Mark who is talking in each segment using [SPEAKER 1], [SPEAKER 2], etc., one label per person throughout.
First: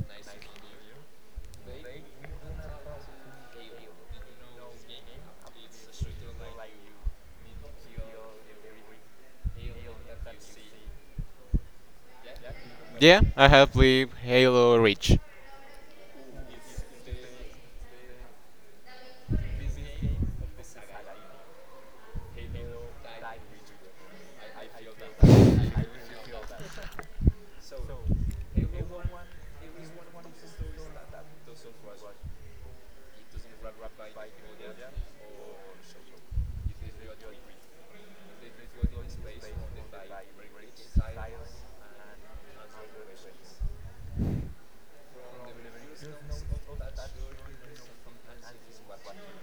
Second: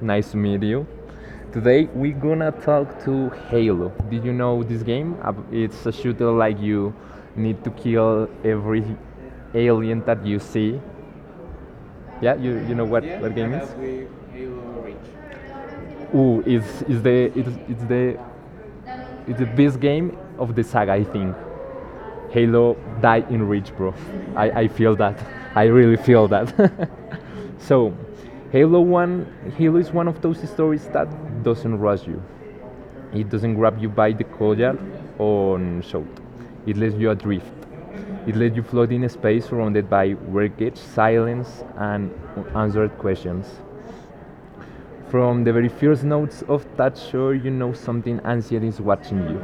[SPEAKER 1] Nice to meet you. Today we're gonna talk to Halo. Did you know this game? It's a shooter like you need to kill every alien that you see. Yeah, you know what? Yeah,
[SPEAKER 2] Yeah,
[SPEAKER 1] what
[SPEAKER 2] I
[SPEAKER 1] game
[SPEAKER 2] have
[SPEAKER 1] is?
[SPEAKER 2] played Halo Reach.
[SPEAKER 1] Ooh, it's the best game of the saga I think. Halo die in reach bro. I feel that. I really feel that. So, Halo 1, Halo is one of those stories that doesn't rush you. It doesn't grab you by the collar or shout. It lets you adrift. It lets you float in a space surrounded by wreckage, silence, and unanswered questions. From the very first notes of that show, you know something ancient is watching you.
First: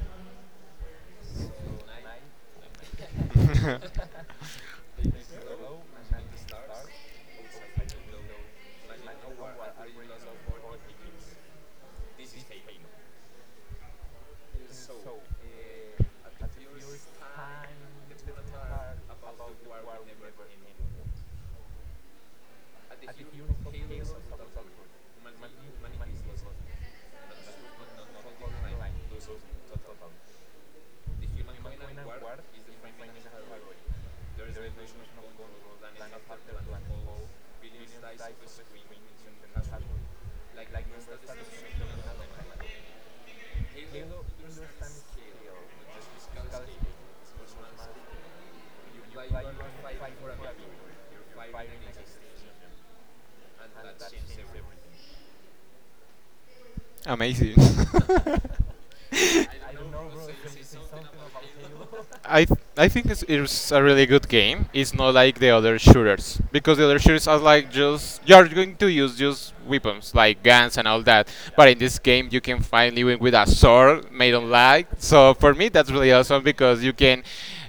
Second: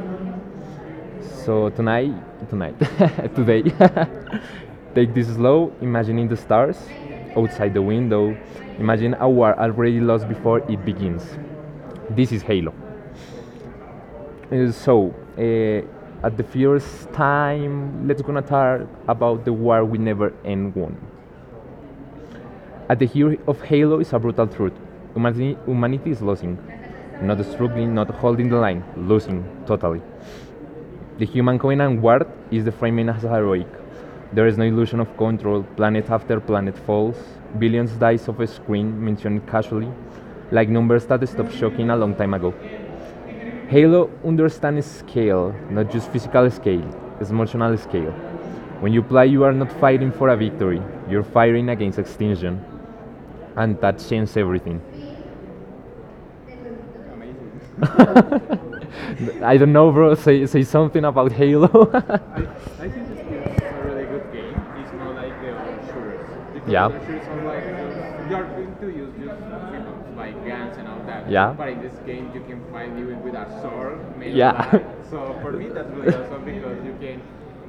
[SPEAKER 1] So tonight, today, take this slow, imagining the stars outside the window. Imagine a war already lost before it begins. This is Halo. So, at the first time, let's gonna talk about the war we never end won. At the heart of Halo is a brutal truth: humanity is losing, not struggling, not holding the line, losing totally. The human covenant war is the framing as heroic. There is no illusion of control. Planet after planet falls. Billions dies off a screen mentioned casually, like numbers that stopped shocking a long time ago. Halo understands scale, not just physical scale, emotional scale. When you play, you are not fighting for a victory, you're fighting against extinction, and that changes everything. Amazing.
[SPEAKER 2] Amazing.
[SPEAKER 1] I don't know, bro. Say something about Halo. I
[SPEAKER 2] I
[SPEAKER 1] think
[SPEAKER 2] think
[SPEAKER 1] this
[SPEAKER 2] it's a really
[SPEAKER 1] is
[SPEAKER 2] good game. It's
[SPEAKER 1] more
[SPEAKER 2] not
[SPEAKER 1] like.
[SPEAKER 2] like the other shooters because the
[SPEAKER 1] Yeah.
[SPEAKER 2] other
[SPEAKER 1] like,
[SPEAKER 2] shooters are like just you're going to use just weapons
[SPEAKER 1] like
[SPEAKER 2] like guns and all that.
[SPEAKER 1] Yeah.
[SPEAKER 2] But in this game, you can finally win with a sword made on
[SPEAKER 1] Yeah.
[SPEAKER 2] light. So for me, that's really awesome because you can.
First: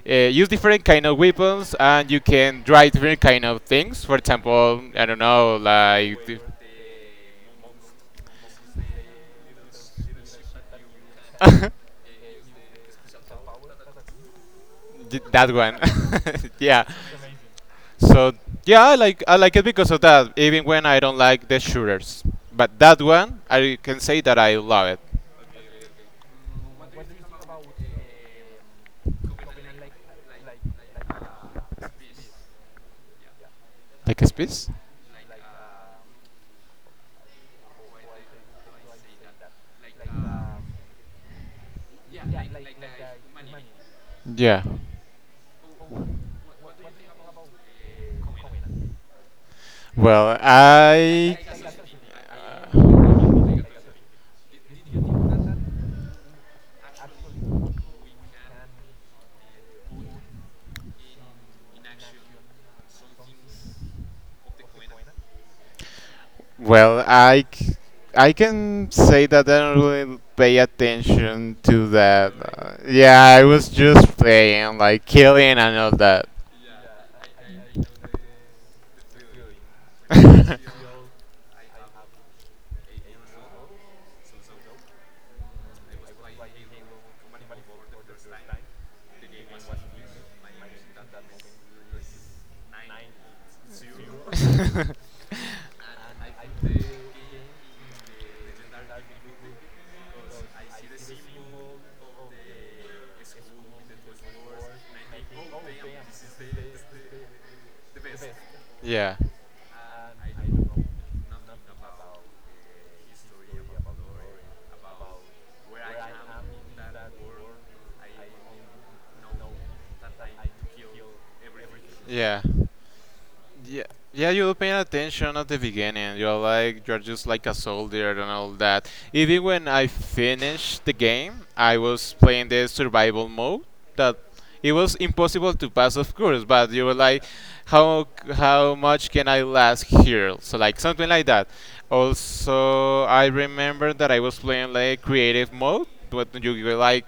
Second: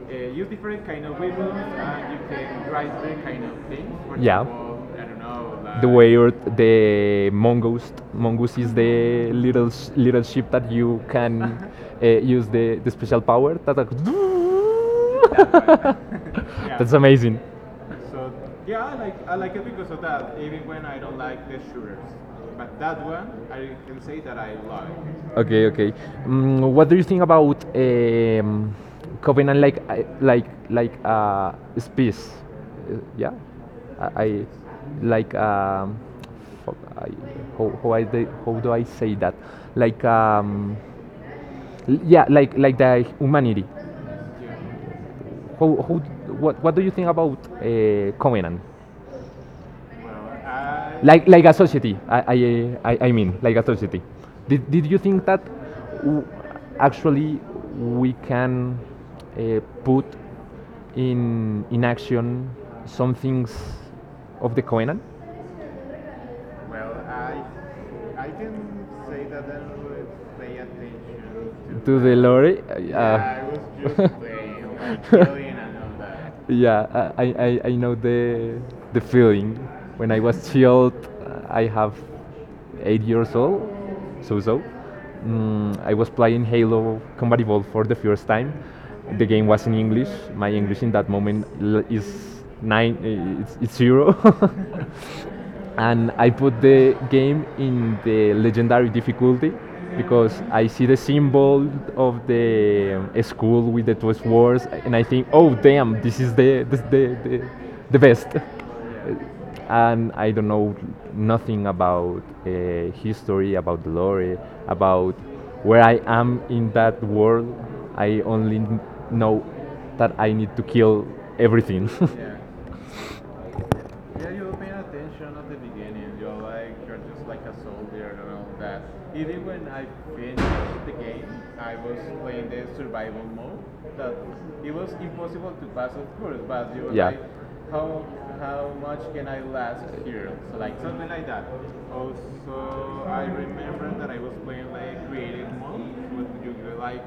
[SPEAKER 2] Use different kind of weapons and you can try different kind of things, for
[SPEAKER 1] Yeah.
[SPEAKER 2] example, I don't know,
[SPEAKER 1] The way
[SPEAKER 2] like
[SPEAKER 1] the mongoose is the little little ship that you can use the special power. That like
[SPEAKER 2] that one.
[SPEAKER 1] Yeah.
[SPEAKER 2] Yeah.
[SPEAKER 1] That's amazing.
[SPEAKER 2] So yeah, I like it because of that. Even when I don't like the shooters, but that one I can say that I love it.
[SPEAKER 1] Okay, okay. What do you think about Covenant, like space? Yeah, I,
[SPEAKER 2] Like a
[SPEAKER 1] I
[SPEAKER 2] space?
[SPEAKER 1] like, fuck, I, how I de- how do I say that? Like, yeah, like the humanity.
[SPEAKER 2] Yeah.
[SPEAKER 1] How What do you think about Covenant?
[SPEAKER 2] Well,
[SPEAKER 1] like like a society, I mean, like a society, did you think that w- actually we can put in action some things of the covenant
[SPEAKER 2] well I c- I can say that I don't really pay attention to
[SPEAKER 1] to the
[SPEAKER 2] that.
[SPEAKER 1] lorry. uh,
[SPEAKER 2] Yeah, I was just playing like killing and all that.
[SPEAKER 1] yeah, I know the feeling. When I was child, I have 8 years old, so. I was playing Halo Combat Evolved for the first time. The game was in English. My English in that moment is nine, it's zero. And I put the game in the legendary difficulty because I see the symbol of the school with the two swords, and I think, oh damn, this is the this the best.
[SPEAKER 2] Yeah.
[SPEAKER 1] And I don't know nothing about history, about the lore, about where I am in that world. I only know that I need to kill everything. Yeah.
[SPEAKER 2] Yeah. Yeah, yeah, you're paying
[SPEAKER 1] Attention
[SPEAKER 2] attention at
[SPEAKER 1] at
[SPEAKER 2] the
[SPEAKER 1] the beginning,
[SPEAKER 2] beginning. You're
[SPEAKER 1] like
[SPEAKER 2] like you're
[SPEAKER 1] you're
[SPEAKER 2] just
[SPEAKER 1] just like
[SPEAKER 2] like a
[SPEAKER 1] a
[SPEAKER 2] soldier
[SPEAKER 1] soldier
[SPEAKER 2] and
[SPEAKER 1] and all
[SPEAKER 2] all
[SPEAKER 1] that.
[SPEAKER 2] that. Even when I finished
[SPEAKER 1] Finished
[SPEAKER 2] the
[SPEAKER 1] the game,
[SPEAKER 2] game, I
[SPEAKER 1] I was like
[SPEAKER 2] was playing the
[SPEAKER 1] so
[SPEAKER 2] survival mode.
[SPEAKER 1] normal that
[SPEAKER 2] That it
[SPEAKER 1] it was
[SPEAKER 2] was impossible
[SPEAKER 1] impossible to
[SPEAKER 2] to pass, of course.
[SPEAKER 1] concentrate.
[SPEAKER 2] But you were
[SPEAKER 1] Yeah. like,
[SPEAKER 2] like, how
[SPEAKER 1] how
[SPEAKER 2] how much can I last here? So
[SPEAKER 1] so
[SPEAKER 2] like something like that.
[SPEAKER 1] So
[SPEAKER 2] Also,
[SPEAKER 1] I
[SPEAKER 2] I
[SPEAKER 1] remember
[SPEAKER 2] remember that
[SPEAKER 1] I
[SPEAKER 2] I
[SPEAKER 1] was
[SPEAKER 2] was playing
[SPEAKER 1] looking like
[SPEAKER 2] like creative
[SPEAKER 1] a
[SPEAKER 2] mode,
[SPEAKER 1] month
[SPEAKER 2] but
[SPEAKER 1] when
[SPEAKER 2] you
[SPEAKER 1] you
[SPEAKER 2] were
[SPEAKER 1] guys
[SPEAKER 2] like,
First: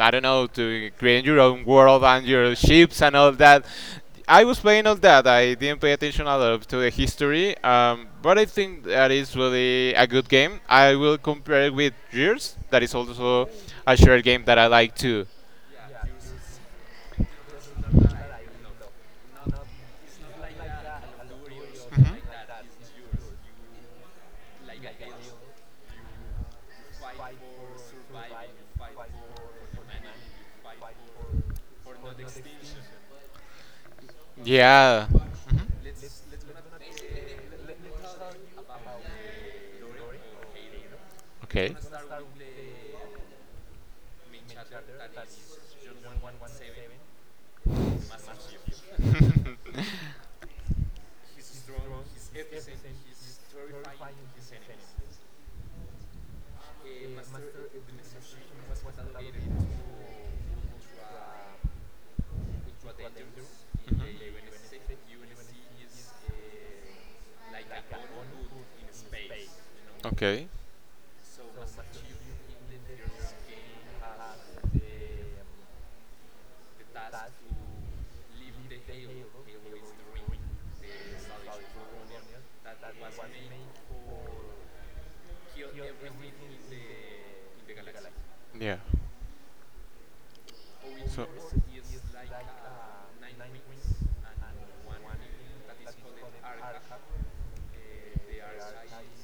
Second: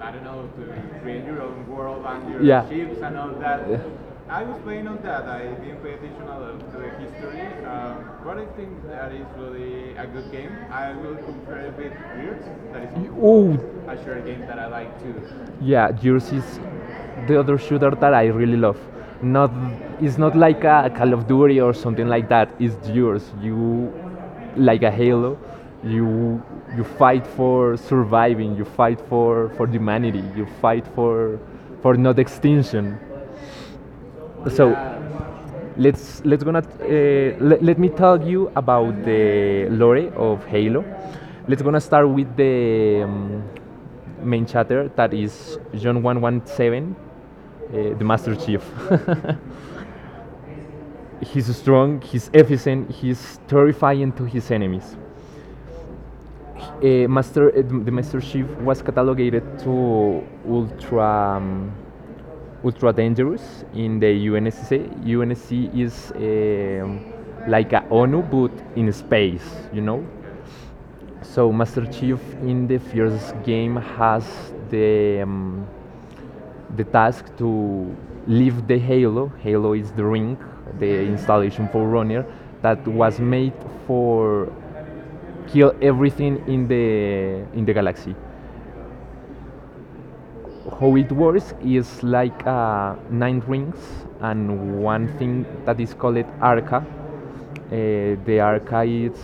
[SPEAKER 2] I don't know,
[SPEAKER 1] to
[SPEAKER 2] to create your own world and
[SPEAKER 1] your.
[SPEAKER 2] your
[SPEAKER 1] Yeah. Shit.
[SPEAKER 2] ships and all that. I
[SPEAKER 1] Additional
[SPEAKER 2] was playing all that. I didn't pay
[SPEAKER 1] to
[SPEAKER 2] attention a lot to the history, but I think that
[SPEAKER 1] that is.
[SPEAKER 2] is really a good game. I will compare it with Gears, that is also
[SPEAKER 1] Oh,
[SPEAKER 2] a shared game that I like too.
[SPEAKER 1] yeah, gears is the other shooter that I really love. Not It's not like a Call of Duty or something
[SPEAKER 2] Mhm.
[SPEAKER 1] like that. It's gears. You like a Halo. You you fight for surviving. You fight for humanity. You fight for not extinction. So
[SPEAKER 2] Yeah. Mhm.
[SPEAKER 1] let me tell you about the lore of Halo. Let's
[SPEAKER 2] Okay.
[SPEAKER 1] gonna start with the main chatter that is John 117, the Master Chief. He's strong, he's efficient, he's terrifying to his enemies. The Master Chief was catalogated to ultra, um, ultra dangerous in the
[SPEAKER 2] Mhm.
[SPEAKER 1] UNSC. UNSC is like a ONU but in space, you know.
[SPEAKER 2] Okay.
[SPEAKER 1] So Master Chief in the first game has the um, the task to leave the Halo. Halo is the ring, the installation for Runner that was made for kill everything in the galaxy.
[SPEAKER 2] Yeah.
[SPEAKER 1] How it
[SPEAKER 2] So.
[SPEAKER 1] works is like nine rings and one thing that is called arca. The arca is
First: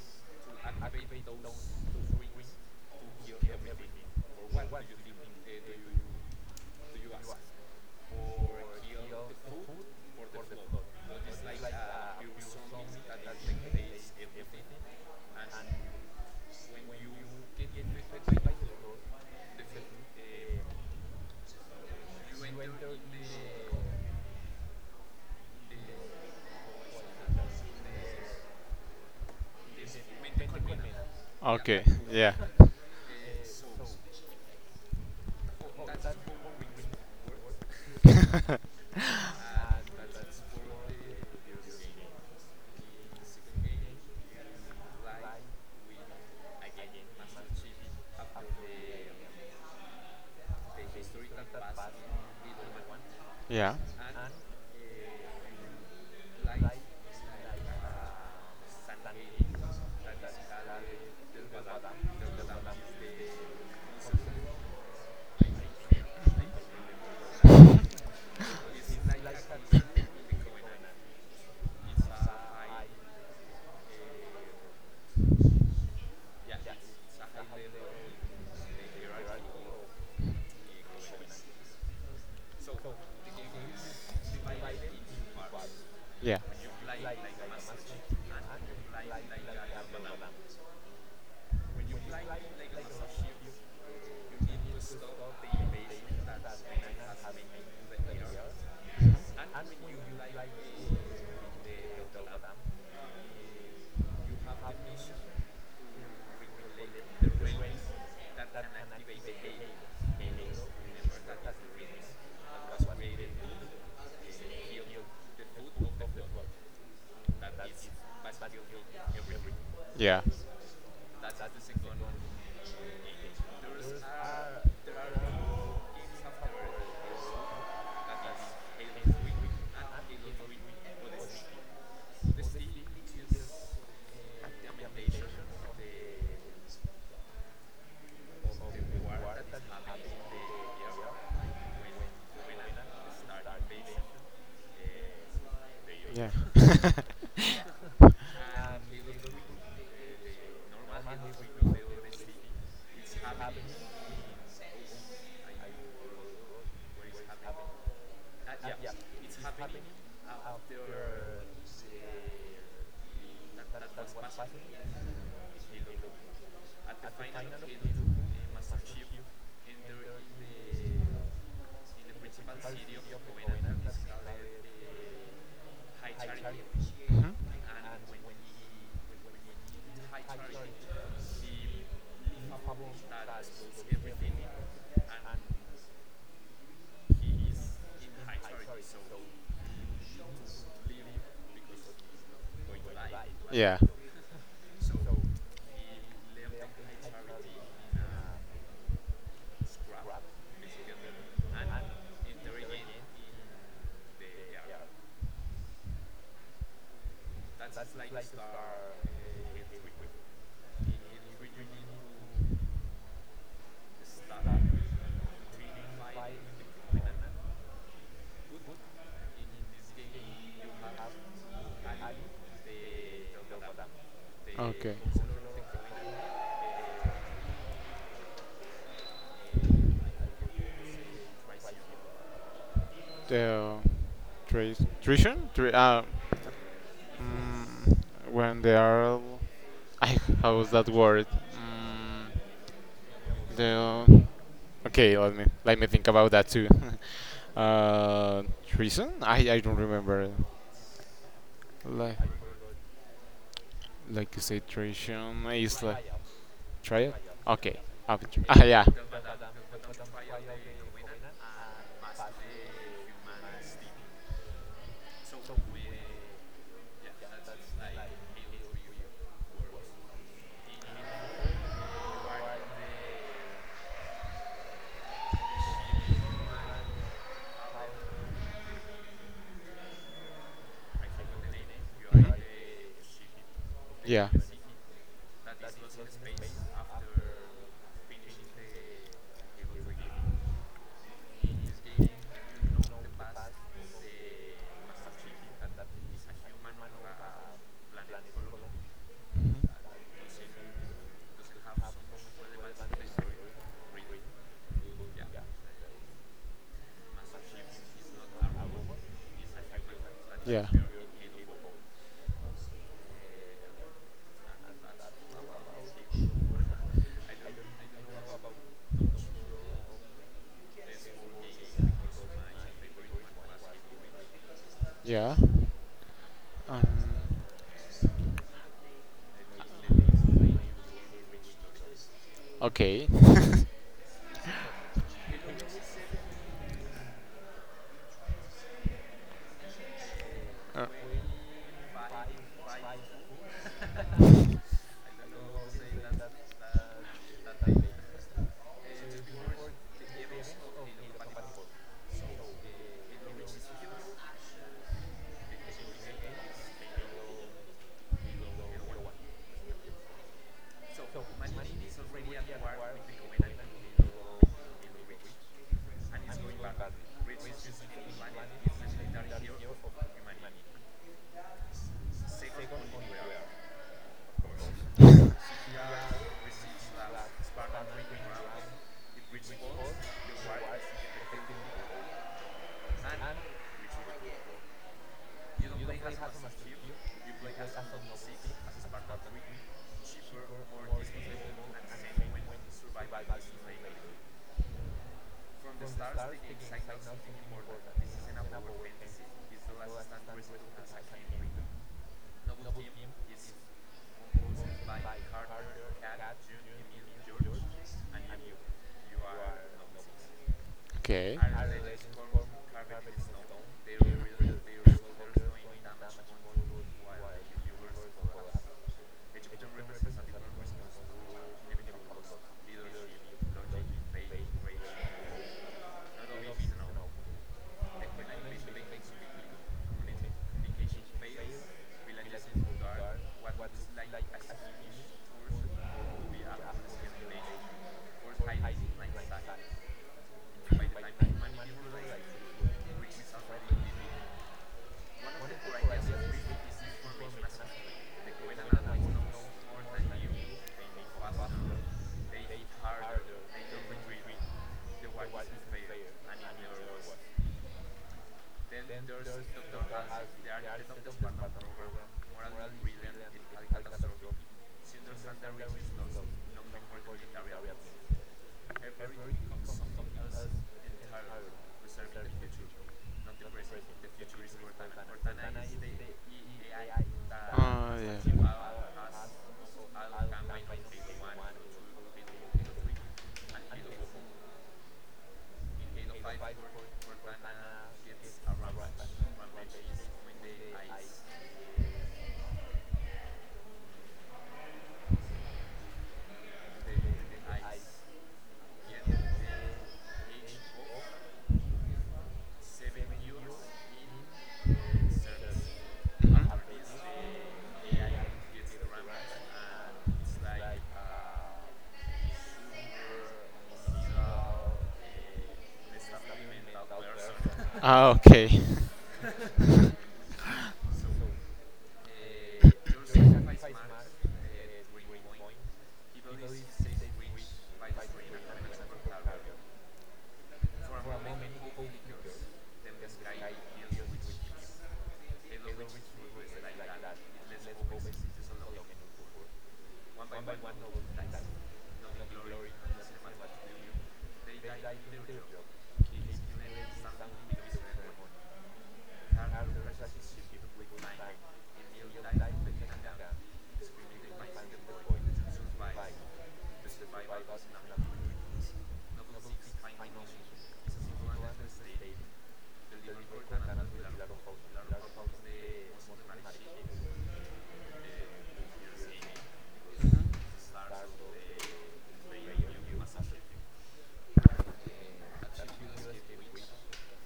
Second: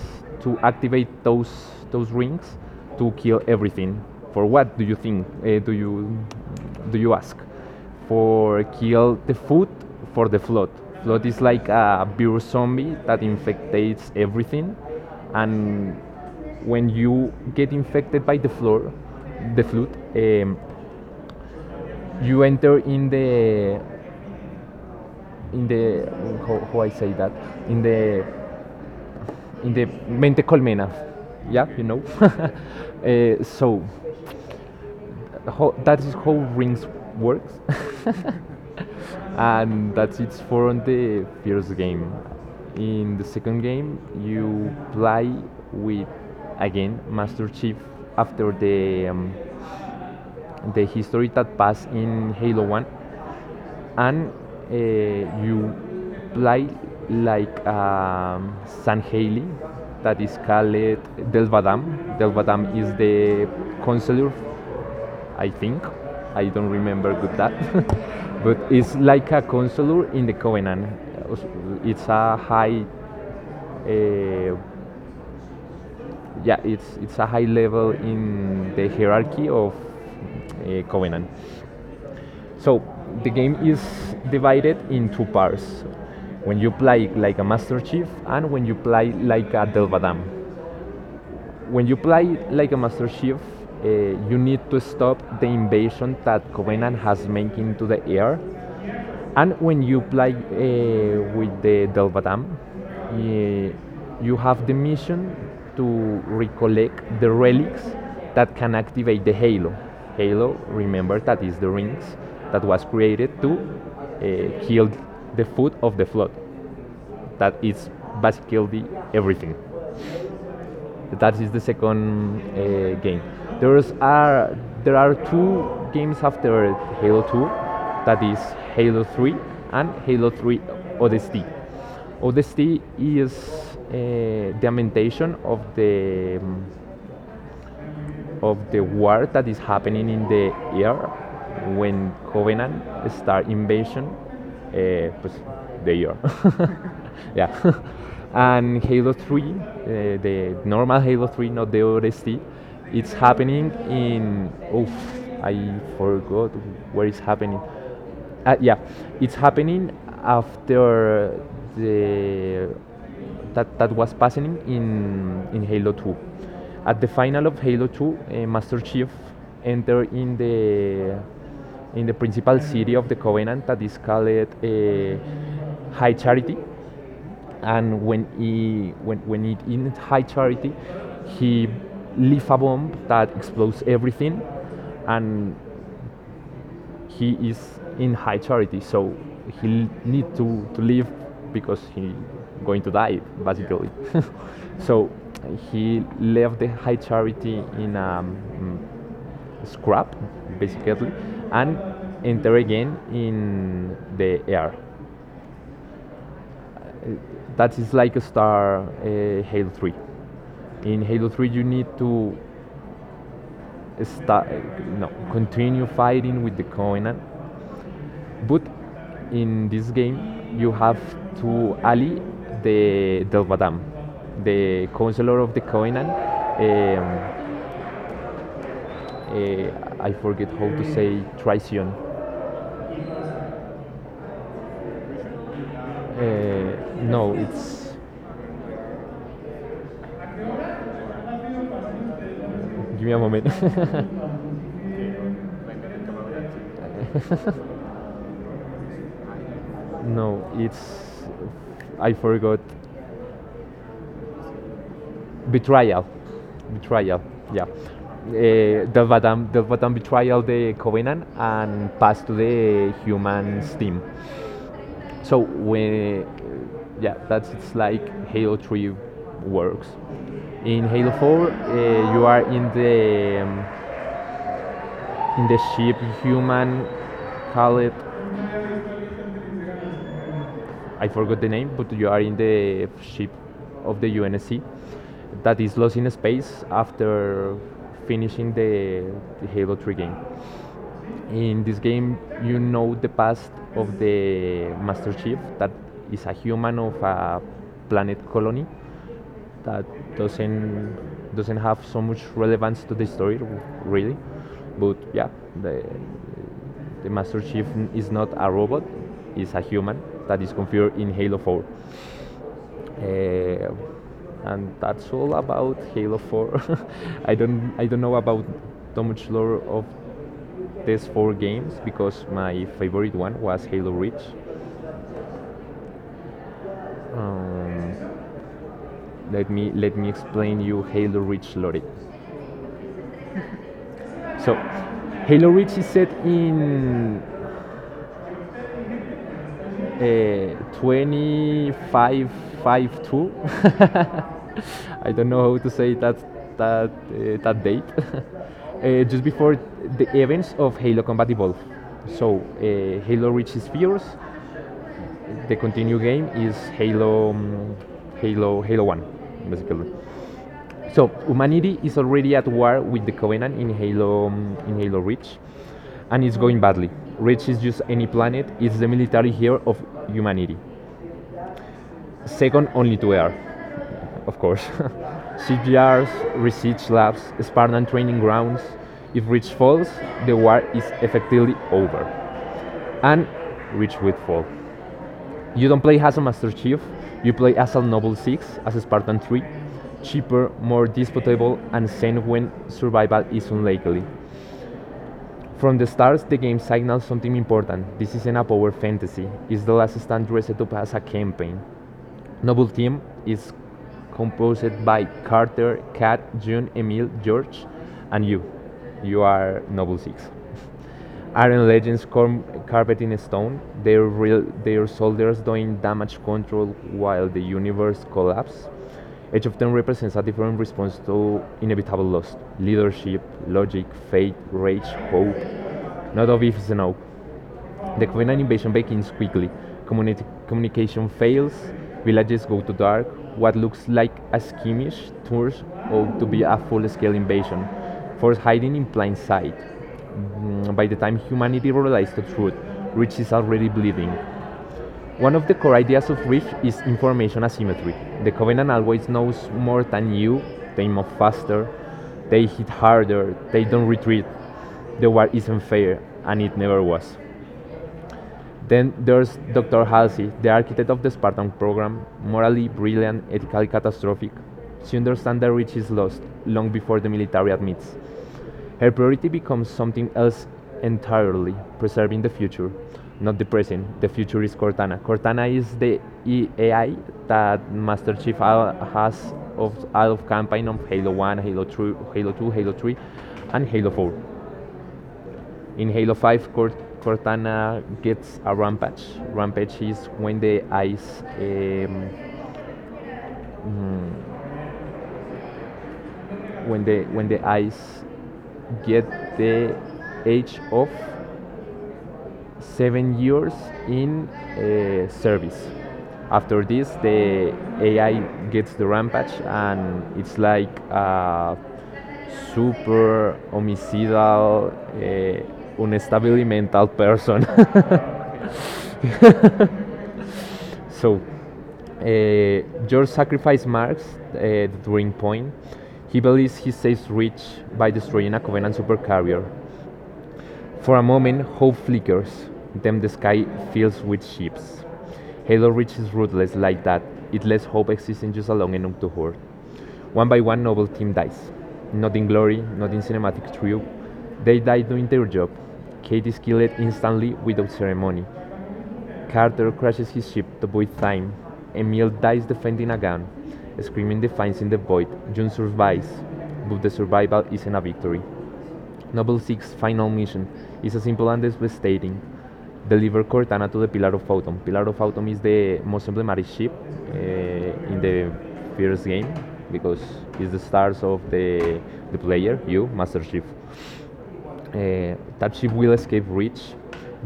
[SPEAKER 1] to activate those rings to kill everything. For what do you think? Do you ask? For kill the food for the flood. Flood is like a virus zombie that infectates everything, and when you get infected by the flood. Um, you enter in the, how I say that, in the in the mente colmena, yeah, you
[SPEAKER 2] Okay.
[SPEAKER 1] know.
[SPEAKER 2] Yeah.
[SPEAKER 1] So, that is how rings works. And that's it for the first game. In the second game, you play with again Master Chief after the history that passed in Halo One,
[SPEAKER 2] Yeah.
[SPEAKER 1] and uh, you play like San Haley, that is called Del Badam. Del Badam is the consular, I think. I don't remember good that, but it's like a consular in the Covenant. It's a high, uh, yeah, it's a high level in the hierarchy of Covenant. So the game is divided in two parts.
[SPEAKER 2] Yeah.
[SPEAKER 1] When you play like a Master Chief and when you play like a Delvadam. When you play like a Master Chief, uh, you need to stop the invasion that Covenant has made into the air, and when you play with the Delvadam, you have the mission to recollect the relics that can activate the Halo. Halo, remember that is the rings that was created to heal the foot of the flood. That is basically everything.
[SPEAKER 2] Yeah.
[SPEAKER 1] That is the second game. There's are there are two games after Halo 2, that is Halo 3 and Halo 3 Odyssey. Odyssey is the implementation of the war that is happening in the air when Covenant start invasion, eh, pues, the year.
[SPEAKER 2] Yeah.
[SPEAKER 1] Yeah. And Halo 3, the normal Halo 3, not the ODST, it's happening in. Oh, I forgot where it's happening. Yeah, it's happening after the that was passing in Halo 2. At the final of Halo 2, Master Chief entered in the principal city of the Covenant that is called High Charity,
[SPEAKER 2] Mhm.
[SPEAKER 1] and when he when it in High Charity, he leave a bomb that explodes everything, and he is in high charity, so he need to live because he going to die
[SPEAKER 2] Yeah.
[SPEAKER 1] basically. So he left the high charity in a scrap basically and enter again in the air. That is like a star Halo 3. In Halo 3 you need to start, no, continue fighting with the Covenant. But in this game, you have to ally the Delvadam, the
[SPEAKER 2] Okay.
[SPEAKER 1] counselor of the Covenant. Um, I forget how to say Tricion.
[SPEAKER 2] The trees. Tradition?
[SPEAKER 1] Uh, no, it's.
[SPEAKER 2] Mm, when they are, I, how is that word? Mm,
[SPEAKER 1] Give me a moment.
[SPEAKER 2] the Okay, let me think about that too. Treason? I don't remember.
[SPEAKER 1] No, it's. I
[SPEAKER 2] Like
[SPEAKER 1] forgot.
[SPEAKER 2] like you say, treason is
[SPEAKER 1] Betrayal.
[SPEAKER 2] like try it.
[SPEAKER 1] Betrayal, yeah.
[SPEAKER 2] Okay, yeah,
[SPEAKER 1] Delvadam betrayal the Covenant and pass to the humans team. So when Yeah, that's it's like Halo 3 works. In Halo 4, you are in the ship human call it. I forgot the name, but you are in the ship of the
[SPEAKER 2] yeah,
[SPEAKER 1] UNSC that is lost in space after finishing the Halo 3 game. In this game, you know the past of the Master Chief that is a human of a planet colony that doesn't doesn't have so much relevance to the story, really. But yeah, the the master chief is not a robot, is a human that is
[SPEAKER 2] yeah,
[SPEAKER 1] configured in halo 4. Uh, and that's all about halo 4. I don't know about too much lore of these four games because my favorite one was halo reach.
[SPEAKER 2] yeah. Um,
[SPEAKER 1] um, Let me explain you halo reach lore.
[SPEAKER 2] okay.
[SPEAKER 1] So, Halo Reach is set in 2552. I don't know how to say that date. Just before the events of Halo Combat Evolved. So, Halo Reach is fierce. The continue game is Halo One, basically. So, humanity is already at war with the Covenant in Halo Reach, and it's going badly. Reach is just any planet, it's the military here of humanity. Second only to Earth, of course. CGRs, research labs, Spartan training grounds. If Reach falls, the war is effectively over. And Reach will fall. You don't play as a Master Chief, you play as a Noble 6, as a Spartan 3. Cheaper, more disputable, and sane when survival is unlikely. From the start, the game signals something important. This isn't a power fantasy. It's the last stand dressed up as a campaign. Noble Team is composed by Carter, Kat, June, Emil, George, and you. You are Noble Six.
[SPEAKER 2] Okay.
[SPEAKER 1] Iron Legends
[SPEAKER 2] Oh
[SPEAKER 1] com- carved in stone, their, real, their soldiers doing damage control while the universe collapses. Each of them represents a different response to inevitable loss: leadership, logic, fate, rage, hope. Not obvious enough. The Covenant invasion begins quickly. Communication fails, villages go to dark, what looks like a skirmish turns out to be a full scale invasion, force hiding in plain sight. By the time humanity realizes the truth, Reach is already bleeding. One of the core ideas of Reach is information asymmetry. The Covenant always knows more than you, they move faster, they hit harder, they don't retreat. The war isn't fair, and it never was. Then there's Dr. Halsey, the architect of the Spartan program, morally brilliant, ethically catastrophic. She understands that Rich is lost long before the military admits. Her priority becomes something else entirely: preserving the future, not the present. The future is Cortana. Cortana is the AI that Master Chief
[SPEAKER 2] yeah.
[SPEAKER 1] has of out of campaign of Halo 1, Halo 2, Halo 2, Halo 3, and Halo 4. In Halo 5, Cortana gets a rampage. Rampage is when the eyes, um, mm, when the eyes get the age of 7 years in service. After this, the AI gets the rampage, and it's like a
[SPEAKER 2] Mhm.
[SPEAKER 1] super homicidal, unstable mental person.
[SPEAKER 2] Ah, okay.
[SPEAKER 1] so Uh, George sacrificed Marx, the turning point. He believes he saves Rich by destroying a Covenant supercarrier. For a moment, hope flickers. Then the sky fills with ships. Halo Reach is ruthless like that. It lets hope exist in just long enough to hurt. One by one, noble team dies. Not in glory, not in cinematic triumph. They die doing their job. Kate is killed instantly without ceremony. Carter crashes his ship to Void Time. Emil dies defending a gun. Screaming defines in the void. June survives, but the survival isn't a victory. Novel 6 final mission is a simple and devastating. Deliver Cortana to the Pillar of Autumn. Pillar of Autumn is the most emblematic ship uh, in the first game because it's the stars of the player, you, Master Chief. That ship will escape reach,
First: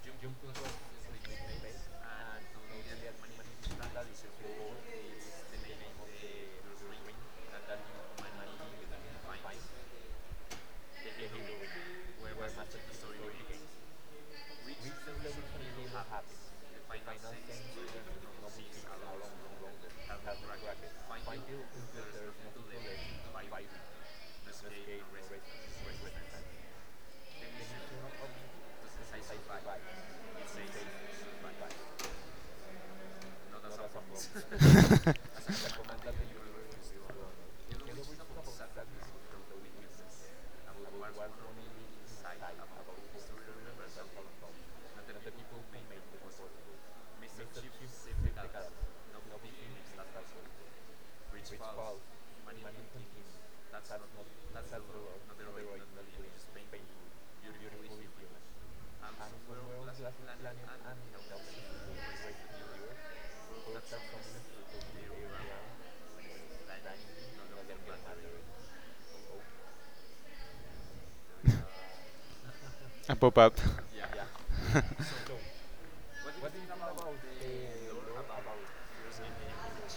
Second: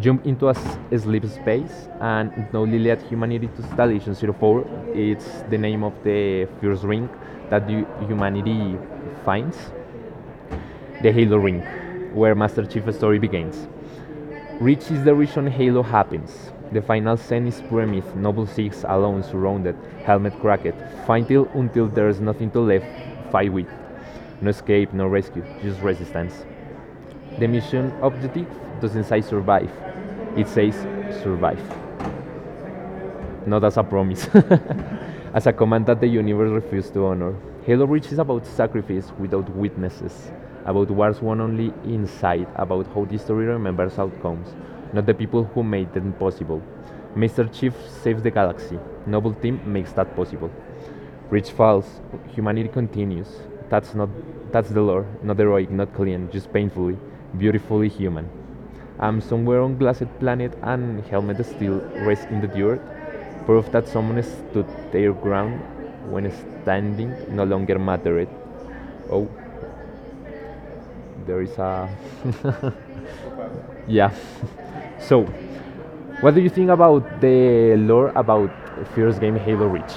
[SPEAKER 1] jump into a sleep space, and now Liliad Humanity to Station zero 04. It's the name of the first ring that the humanity finds, the Halo Ring, where Master Chief's story begins. Reach is the region Halo happens. The final scene is Premith, Noble Six, alone, surrounded, helmet cracked. Fight until there's nothing to left, fight with. No escape, no rescue, just resistance. The mission objective doesn't say survive, it says survive. Not as a promise, as a command that the universe refused to honor. Halo Reach is about sacrifice without witnesses, about wars won only inside, about how the story remembers outcomes, not the people who made them possible. Mr. Chief saves the galaxy. Noble Team makes that possible. Rich falls, humanity continues. That's not that's the lore, not heroic, not clean, just painfully, beautifully human. I'm somewhere on glassed planet and helmet still rests in the dirt. Proof that someone stood their ground when standing no longer mattered. Oh, there is a
[SPEAKER 2] A pop-up.
[SPEAKER 1] yeah. So, what do you think about the lore about first game Halo Reach?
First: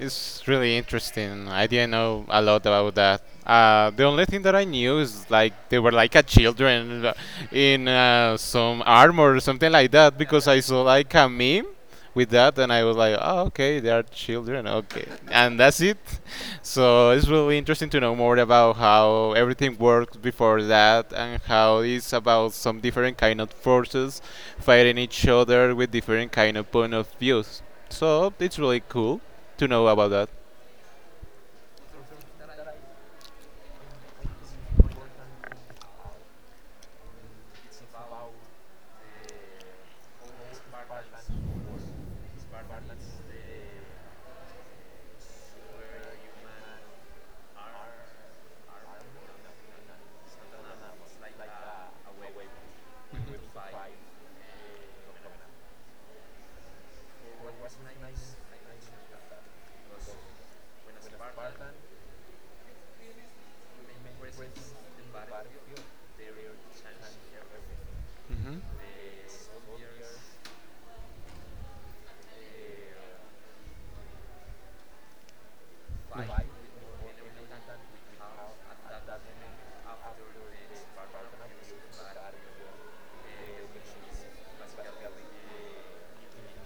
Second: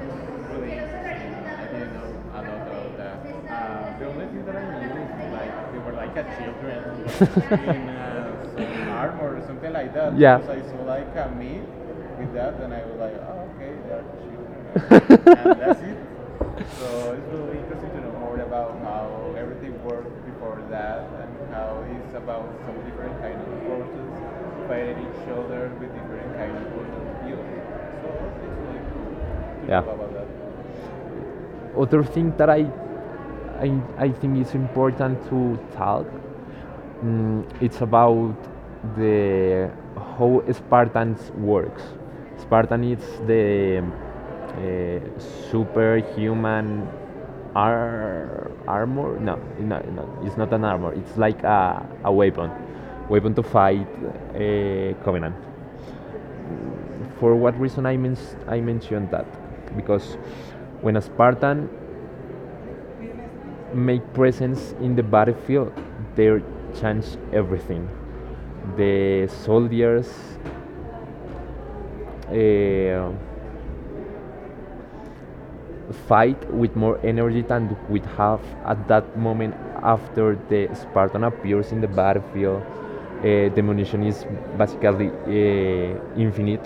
[SPEAKER 2] It's really interesting. I didn't know a lot about that. The only thing that I knew is like they were like a children in some armor or something like that
[SPEAKER 1] Yeah.
[SPEAKER 2] because I saw like a meme with that and I was like, oh, okay, they are children,
[SPEAKER 1] And
[SPEAKER 2] okay, and that's
[SPEAKER 1] that's it.
[SPEAKER 2] it. So
[SPEAKER 1] So
[SPEAKER 2] it's
[SPEAKER 1] it's
[SPEAKER 2] really
[SPEAKER 1] really
[SPEAKER 2] interesting
[SPEAKER 1] interesting
[SPEAKER 2] to
[SPEAKER 1] to
[SPEAKER 2] know
[SPEAKER 1] know
[SPEAKER 2] more
[SPEAKER 1] more
[SPEAKER 2] about
[SPEAKER 1] about
[SPEAKER 2] how
[SPEAKER 1] how
[SPEAKER 2] everything
[SPEAKER 1] everything worked
[SPEAKER 2] works before
[SPEAKER 1] before that
[SPEAKER 2] that and
[SPEAKER 1] and
[SPEAKER 2] how
[SPEAKER 1] how
[SPEAKER 2] it's
[SPEAKER 1] it's about
[SPEAKER 2] about
[SPEAKER 1] some
[SPEAKER 2] some
[SPEAKER 1] different
[SPEAKER 2] different
[SPEAKER 1] kind
[SPEAKER 2] kind of
[SPEAKER 1] of forces
[SPEAKER 2] forces
[SPEAKER 1] fighting
[SPEAKER 2] fighting each
[SPEAKER 1] each other,
[SPEAKER 2] other with different
[SPEAKER 1] different kind
[SPEAKER 2] kind of
[SPEAKER 1] of point.
[SPEAKER 2] point of
[SPEAKER 1] So
[SPEAKER 2] views. So
[SPEAKER 1] it's
[SPEAKER 2] it's
[SPEAKER 1] really
[SPEAKER 2] really cool
[SPEAKER 1] cool
[SPEAKER 2] to
[SPEAKER 1] to, yeah,
[SPEAKER 2] know
[SPEAKER 1] know
[SPEAKER 2] about
[SPEAKER 1] about that.
[SPEAKER 2] that.
[SPEAKER 1] Other thing that I think is important to talk, it's about the how Spartans works. Spartan is the uh, superhuman armor. No, no, no, it's not an armor. It's like a weapon, weapon to fight Covenant. For what reason I mentioned that? Because when a Spartan make presence in the battlefield they changed everything,
[SPEAKER 2] Hmm.
[SPEAKER 1] the soldiers uh, fight with more energy than we have at that moment after the spartan appears in the battlefield. The munition is basically infinite,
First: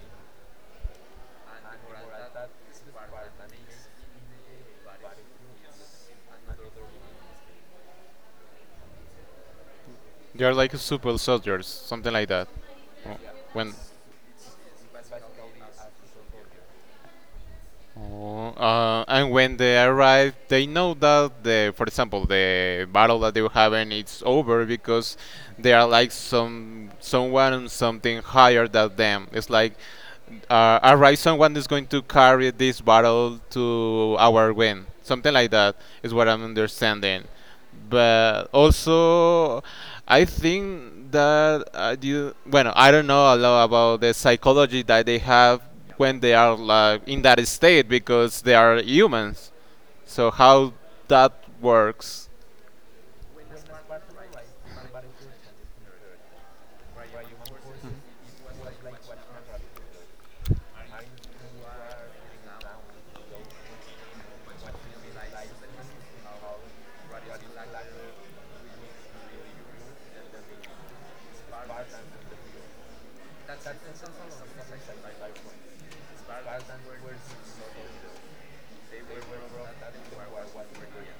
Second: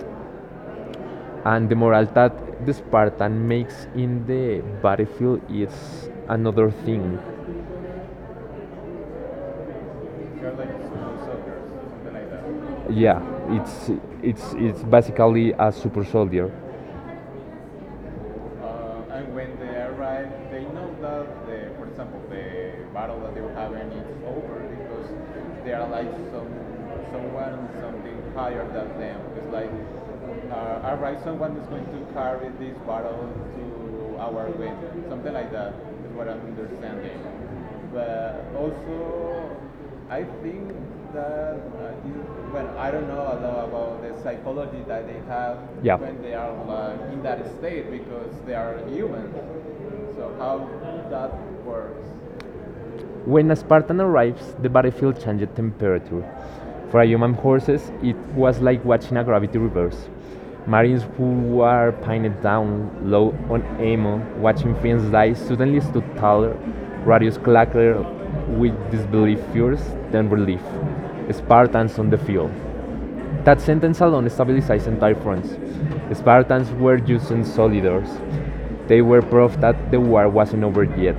[SPEAKER 1] and the morale that the spartan makes in the battlefield is another thing.
[SPEAKER 2] They
[SPEAKER 1] You're
[SPEAKER 2] are
[SPEAKER 1] like
[SPEAKER 2] like
[SPEAKER 1] super
[SPEAKER 2] super
[SPEAKER 1] soldiers,
[SPEAKER 2] soldiers, something
[SPEAKER 1] something
[SPEAKER 2] like
[SPEAKER 1] like
[SPEAKER 2] that.
[SPEAKER 1] that.
[SPEAKER 2] Oh,
[SPEAKER 1] Yeah,
[SPEAKER 2] when.
[SPEAKER 1] it's it's it's basically a super soldier.
[SPEAKER 2] Oh,
[SPEAKER 1] Uh,
[SPEAKER 2] and when they arrive,
[SPEAKER 1] And they
[SPEAKER 2] they
[SPEAKER 1] know,
[SPEAKER 2] know that the,
[SPEAKER 1] that,
[SPEAKER 2] for
[SPEAKER 1] for example,
[SPEAKER 2] example,
[SPEAKER 1] the
[SPEAKER 2] the
[SPEAKER 1] Valkyrian
[SPEAKER 2] battle that they were having
[SPEAKER 1] is
[SPEAKER 2] it's
[SPEAKER 1] over
[SPEAKER 2] over
[SPEAKER 1] because
[SPEAKER 2] because
[SPEAKER 1] they
[SPEAKER 2] they
[SPEAKER 1] are
[SPEAKER 2] are
[SPEAKER 1] like
[SPEAKER 2] like
[SPEAKER 1] some
[SPEAKER 2] some
[SPEAKER 1] someone,
[SPEAKER 2] someone,
[SPEAKER 1] something
[SPEAKER 2] something higher
[SPEAKER 1] hurt
[SPEAKER 2] than
[SPEAKER 1] them.
[SPEAKER 2] them. It's
[SPEAKER 1] It's like
[SPEAKER 2] like
[SPEAKER 1] uh, it's
[SPEAKER 2] a Ryzen
[SPEAKER 1] going
[SPEAKER 2] one
[SPEAKER 1] to
[SPEAKER 2] is
[SPEAKER 1] come
[SPEAKER 2] going to carry this battle
[SPEAKER 1] to
[SPEAKER 2] to our win.
[SPEAKER 1] win, something
[SPEAKER 2] Something like
[SPEAKER 1] like that.
[SPEAKER 2] that is what I'm
[SPEAKER 1] In the second game.
[SPEAKER 2] understanding.
[SPEAKER 1] But
[SPEAKER 2] But
[SPEAKER 1] also,
[SPEAKER 2] also,
[SPEAKER 1] I
[SPEAKER 2] I
[SPEAKER 1] think
[SPEAKER 2] think
[SPEAKER 1] that
[SPEAKER 2] that
[SPEAKER 1] is
[SPEAKER 2] you,
[SPEAKER 1] when,
[SPEAKER 2] well, I don't know a lot about the psychology that they have
[SPEAKER 1] yeah,
[SPEAKER 2] when
[SPEAKER 1] when
[SPEAKER 2] they
[SPEAKER 1] they are
[SPEAKER 2] are like, in
[SPEAKER 1] in that
[SPEAKER 2] that
[SPEAKER 1] state,
[SPEAKER 2] state because
[SPEAKER 1] they
[SPEAKER 2] they are
[SPEAKER 1] are humans.
[SPEAKER 2] humans. So
[SPEAKER 1] So how
[SPEAKER 2] how
[SPEAKER 1] that
[SPEAKER 2] that
[SPEAKER 1] works?
[SPEAKER 2] works,
[SPEAKER 1] When a Spartan arrives, the battlefield changed temperature. For human horses, it was like watching a gravity reverse. Marines who were pinned down, low on ammo, watching friends die, suddenly stood taller, radius clackered with disbelief first, then relief. Spartans on the field. That sentence alone stabilized entire fronts. Spartans were using soldiers. They were proof that the war wasn't over yet.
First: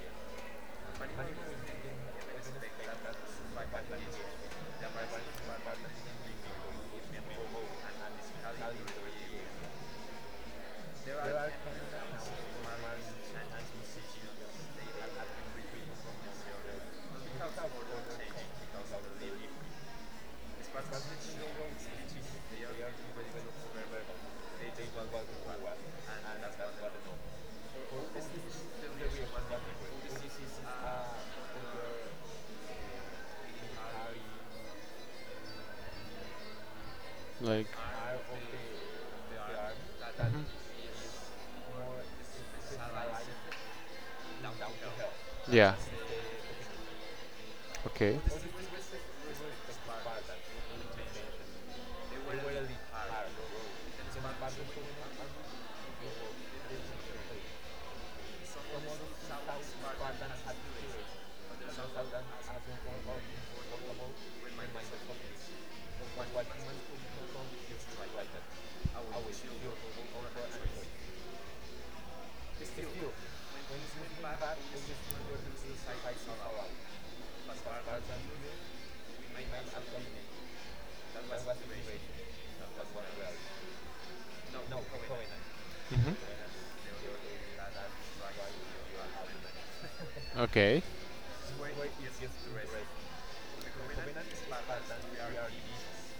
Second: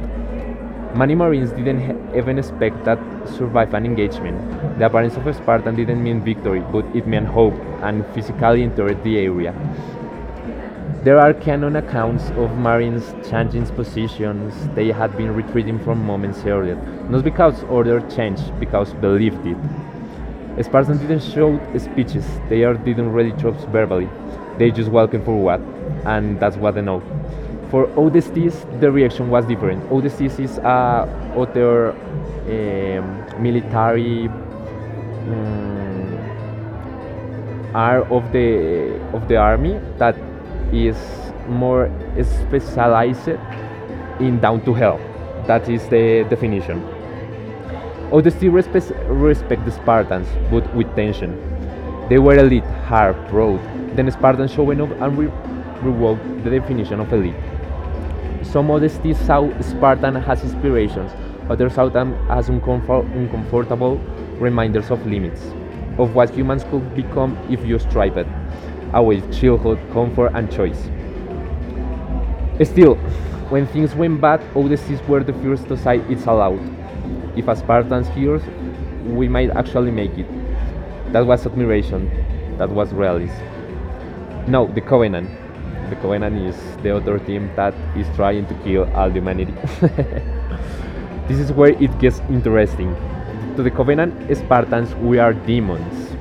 [SPEAKER 1] Many Marines didn't even expect that survive an engagement. The appearance of a Spartan didn't mean victory, but it meant hope, and physically entered the area. There are canon accounts of Marines changing positions they had been retreating from moments earlier, not because order changed, because believed it. Spartans didn't show speeches. They are didn't really talk verbally. They just walking forward, and that's what they know. For ODSTs, the reaction was different. ODSTs is other um, military um,
[SPEAKER 2] like.
[SPEAKER 1] arm of the army that
[SPEAKER 2] Mhm.
[SPEAKER 1] is more specialized in down to hell. That
[SPEAKER 2] Yeah.
[SPEAKER 1] is the definition.
[SPEAKER 2] Okay.
[SPEAKER 1] Odysseus respect the Spartans, but with tension. They were elite, hard, proud. Then Spartans showing up and revoked the definition of elite. Some Odysseus saw Spartan as inspirations, others saw them as uncomfortable reminders of limits, of what humans could become if you strive it, away childhood, comfort, and choice. Still, when things went bad, Odysseus were the first to say it's allowed. If Spartans hears, we might actually make it. That was admiration. That was realism. No, the Covenant. The
[SPEAKER 2] Mhm.
[SPEAKER 1] Covenant is the other team that is trying to kill all humanity.
[SPEAKER 2] Okay.
[SPEAKER 1] This is where it gets interesting. To the Covenant Spartans, we are demons.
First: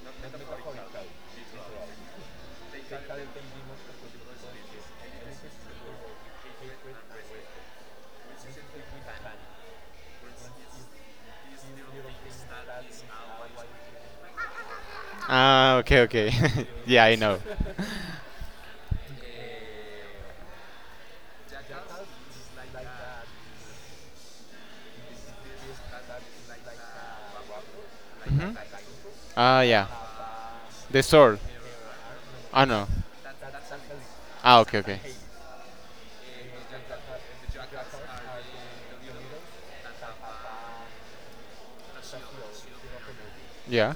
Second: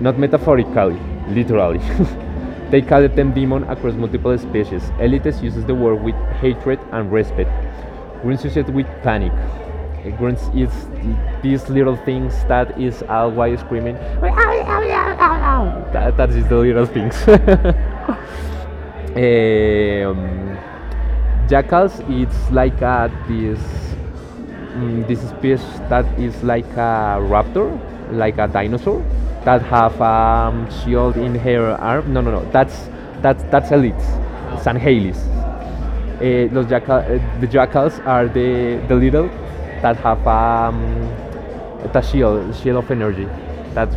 [SPEAKER 1] Not metaphorically, literally. They call it them demon across multiple species. Elites uses the word with hatred and respect. Grunts use it with panic. Grunts is these little things that is always screaming.
[SPEAKER 2] Ah,
[SPEAKER 1] "Meow."
[SPEAKER 2] okay,
[SPEAKER 1] That
[SPEAKER 2] okay.
[SPEAKER 1] is the little
[SPEAKER 2] Yeah, I
[SPEAKER 1] things.
[SPEAKER 2] know.
[SPEAKER 1] um, Jackals, it's like a, this, this species that is like a raptor, like a
[SPEAKER 2] Mhm.
[SPEAKER 1] dinosaur, that
[SPEAKER 2] Ah, yeah.
[SPEAKER 1] have
[SPEAKER 2] The
[SPEAKER 1] shield in
[SPEAKER 2] sword.
[SPEAKER 1] her arm. No, no, no.
[SPEAKER 2] Ah, no.
[SPEAKER 1] That's that's elites,
[SPEAKER 2] Ah, okay, okay.
[SPEAKER 1] Sanhelis. Eh, los jackal, eh, the jackals are the little that have the shield, shield of energy. That
[SPEAKER 2] Yeah.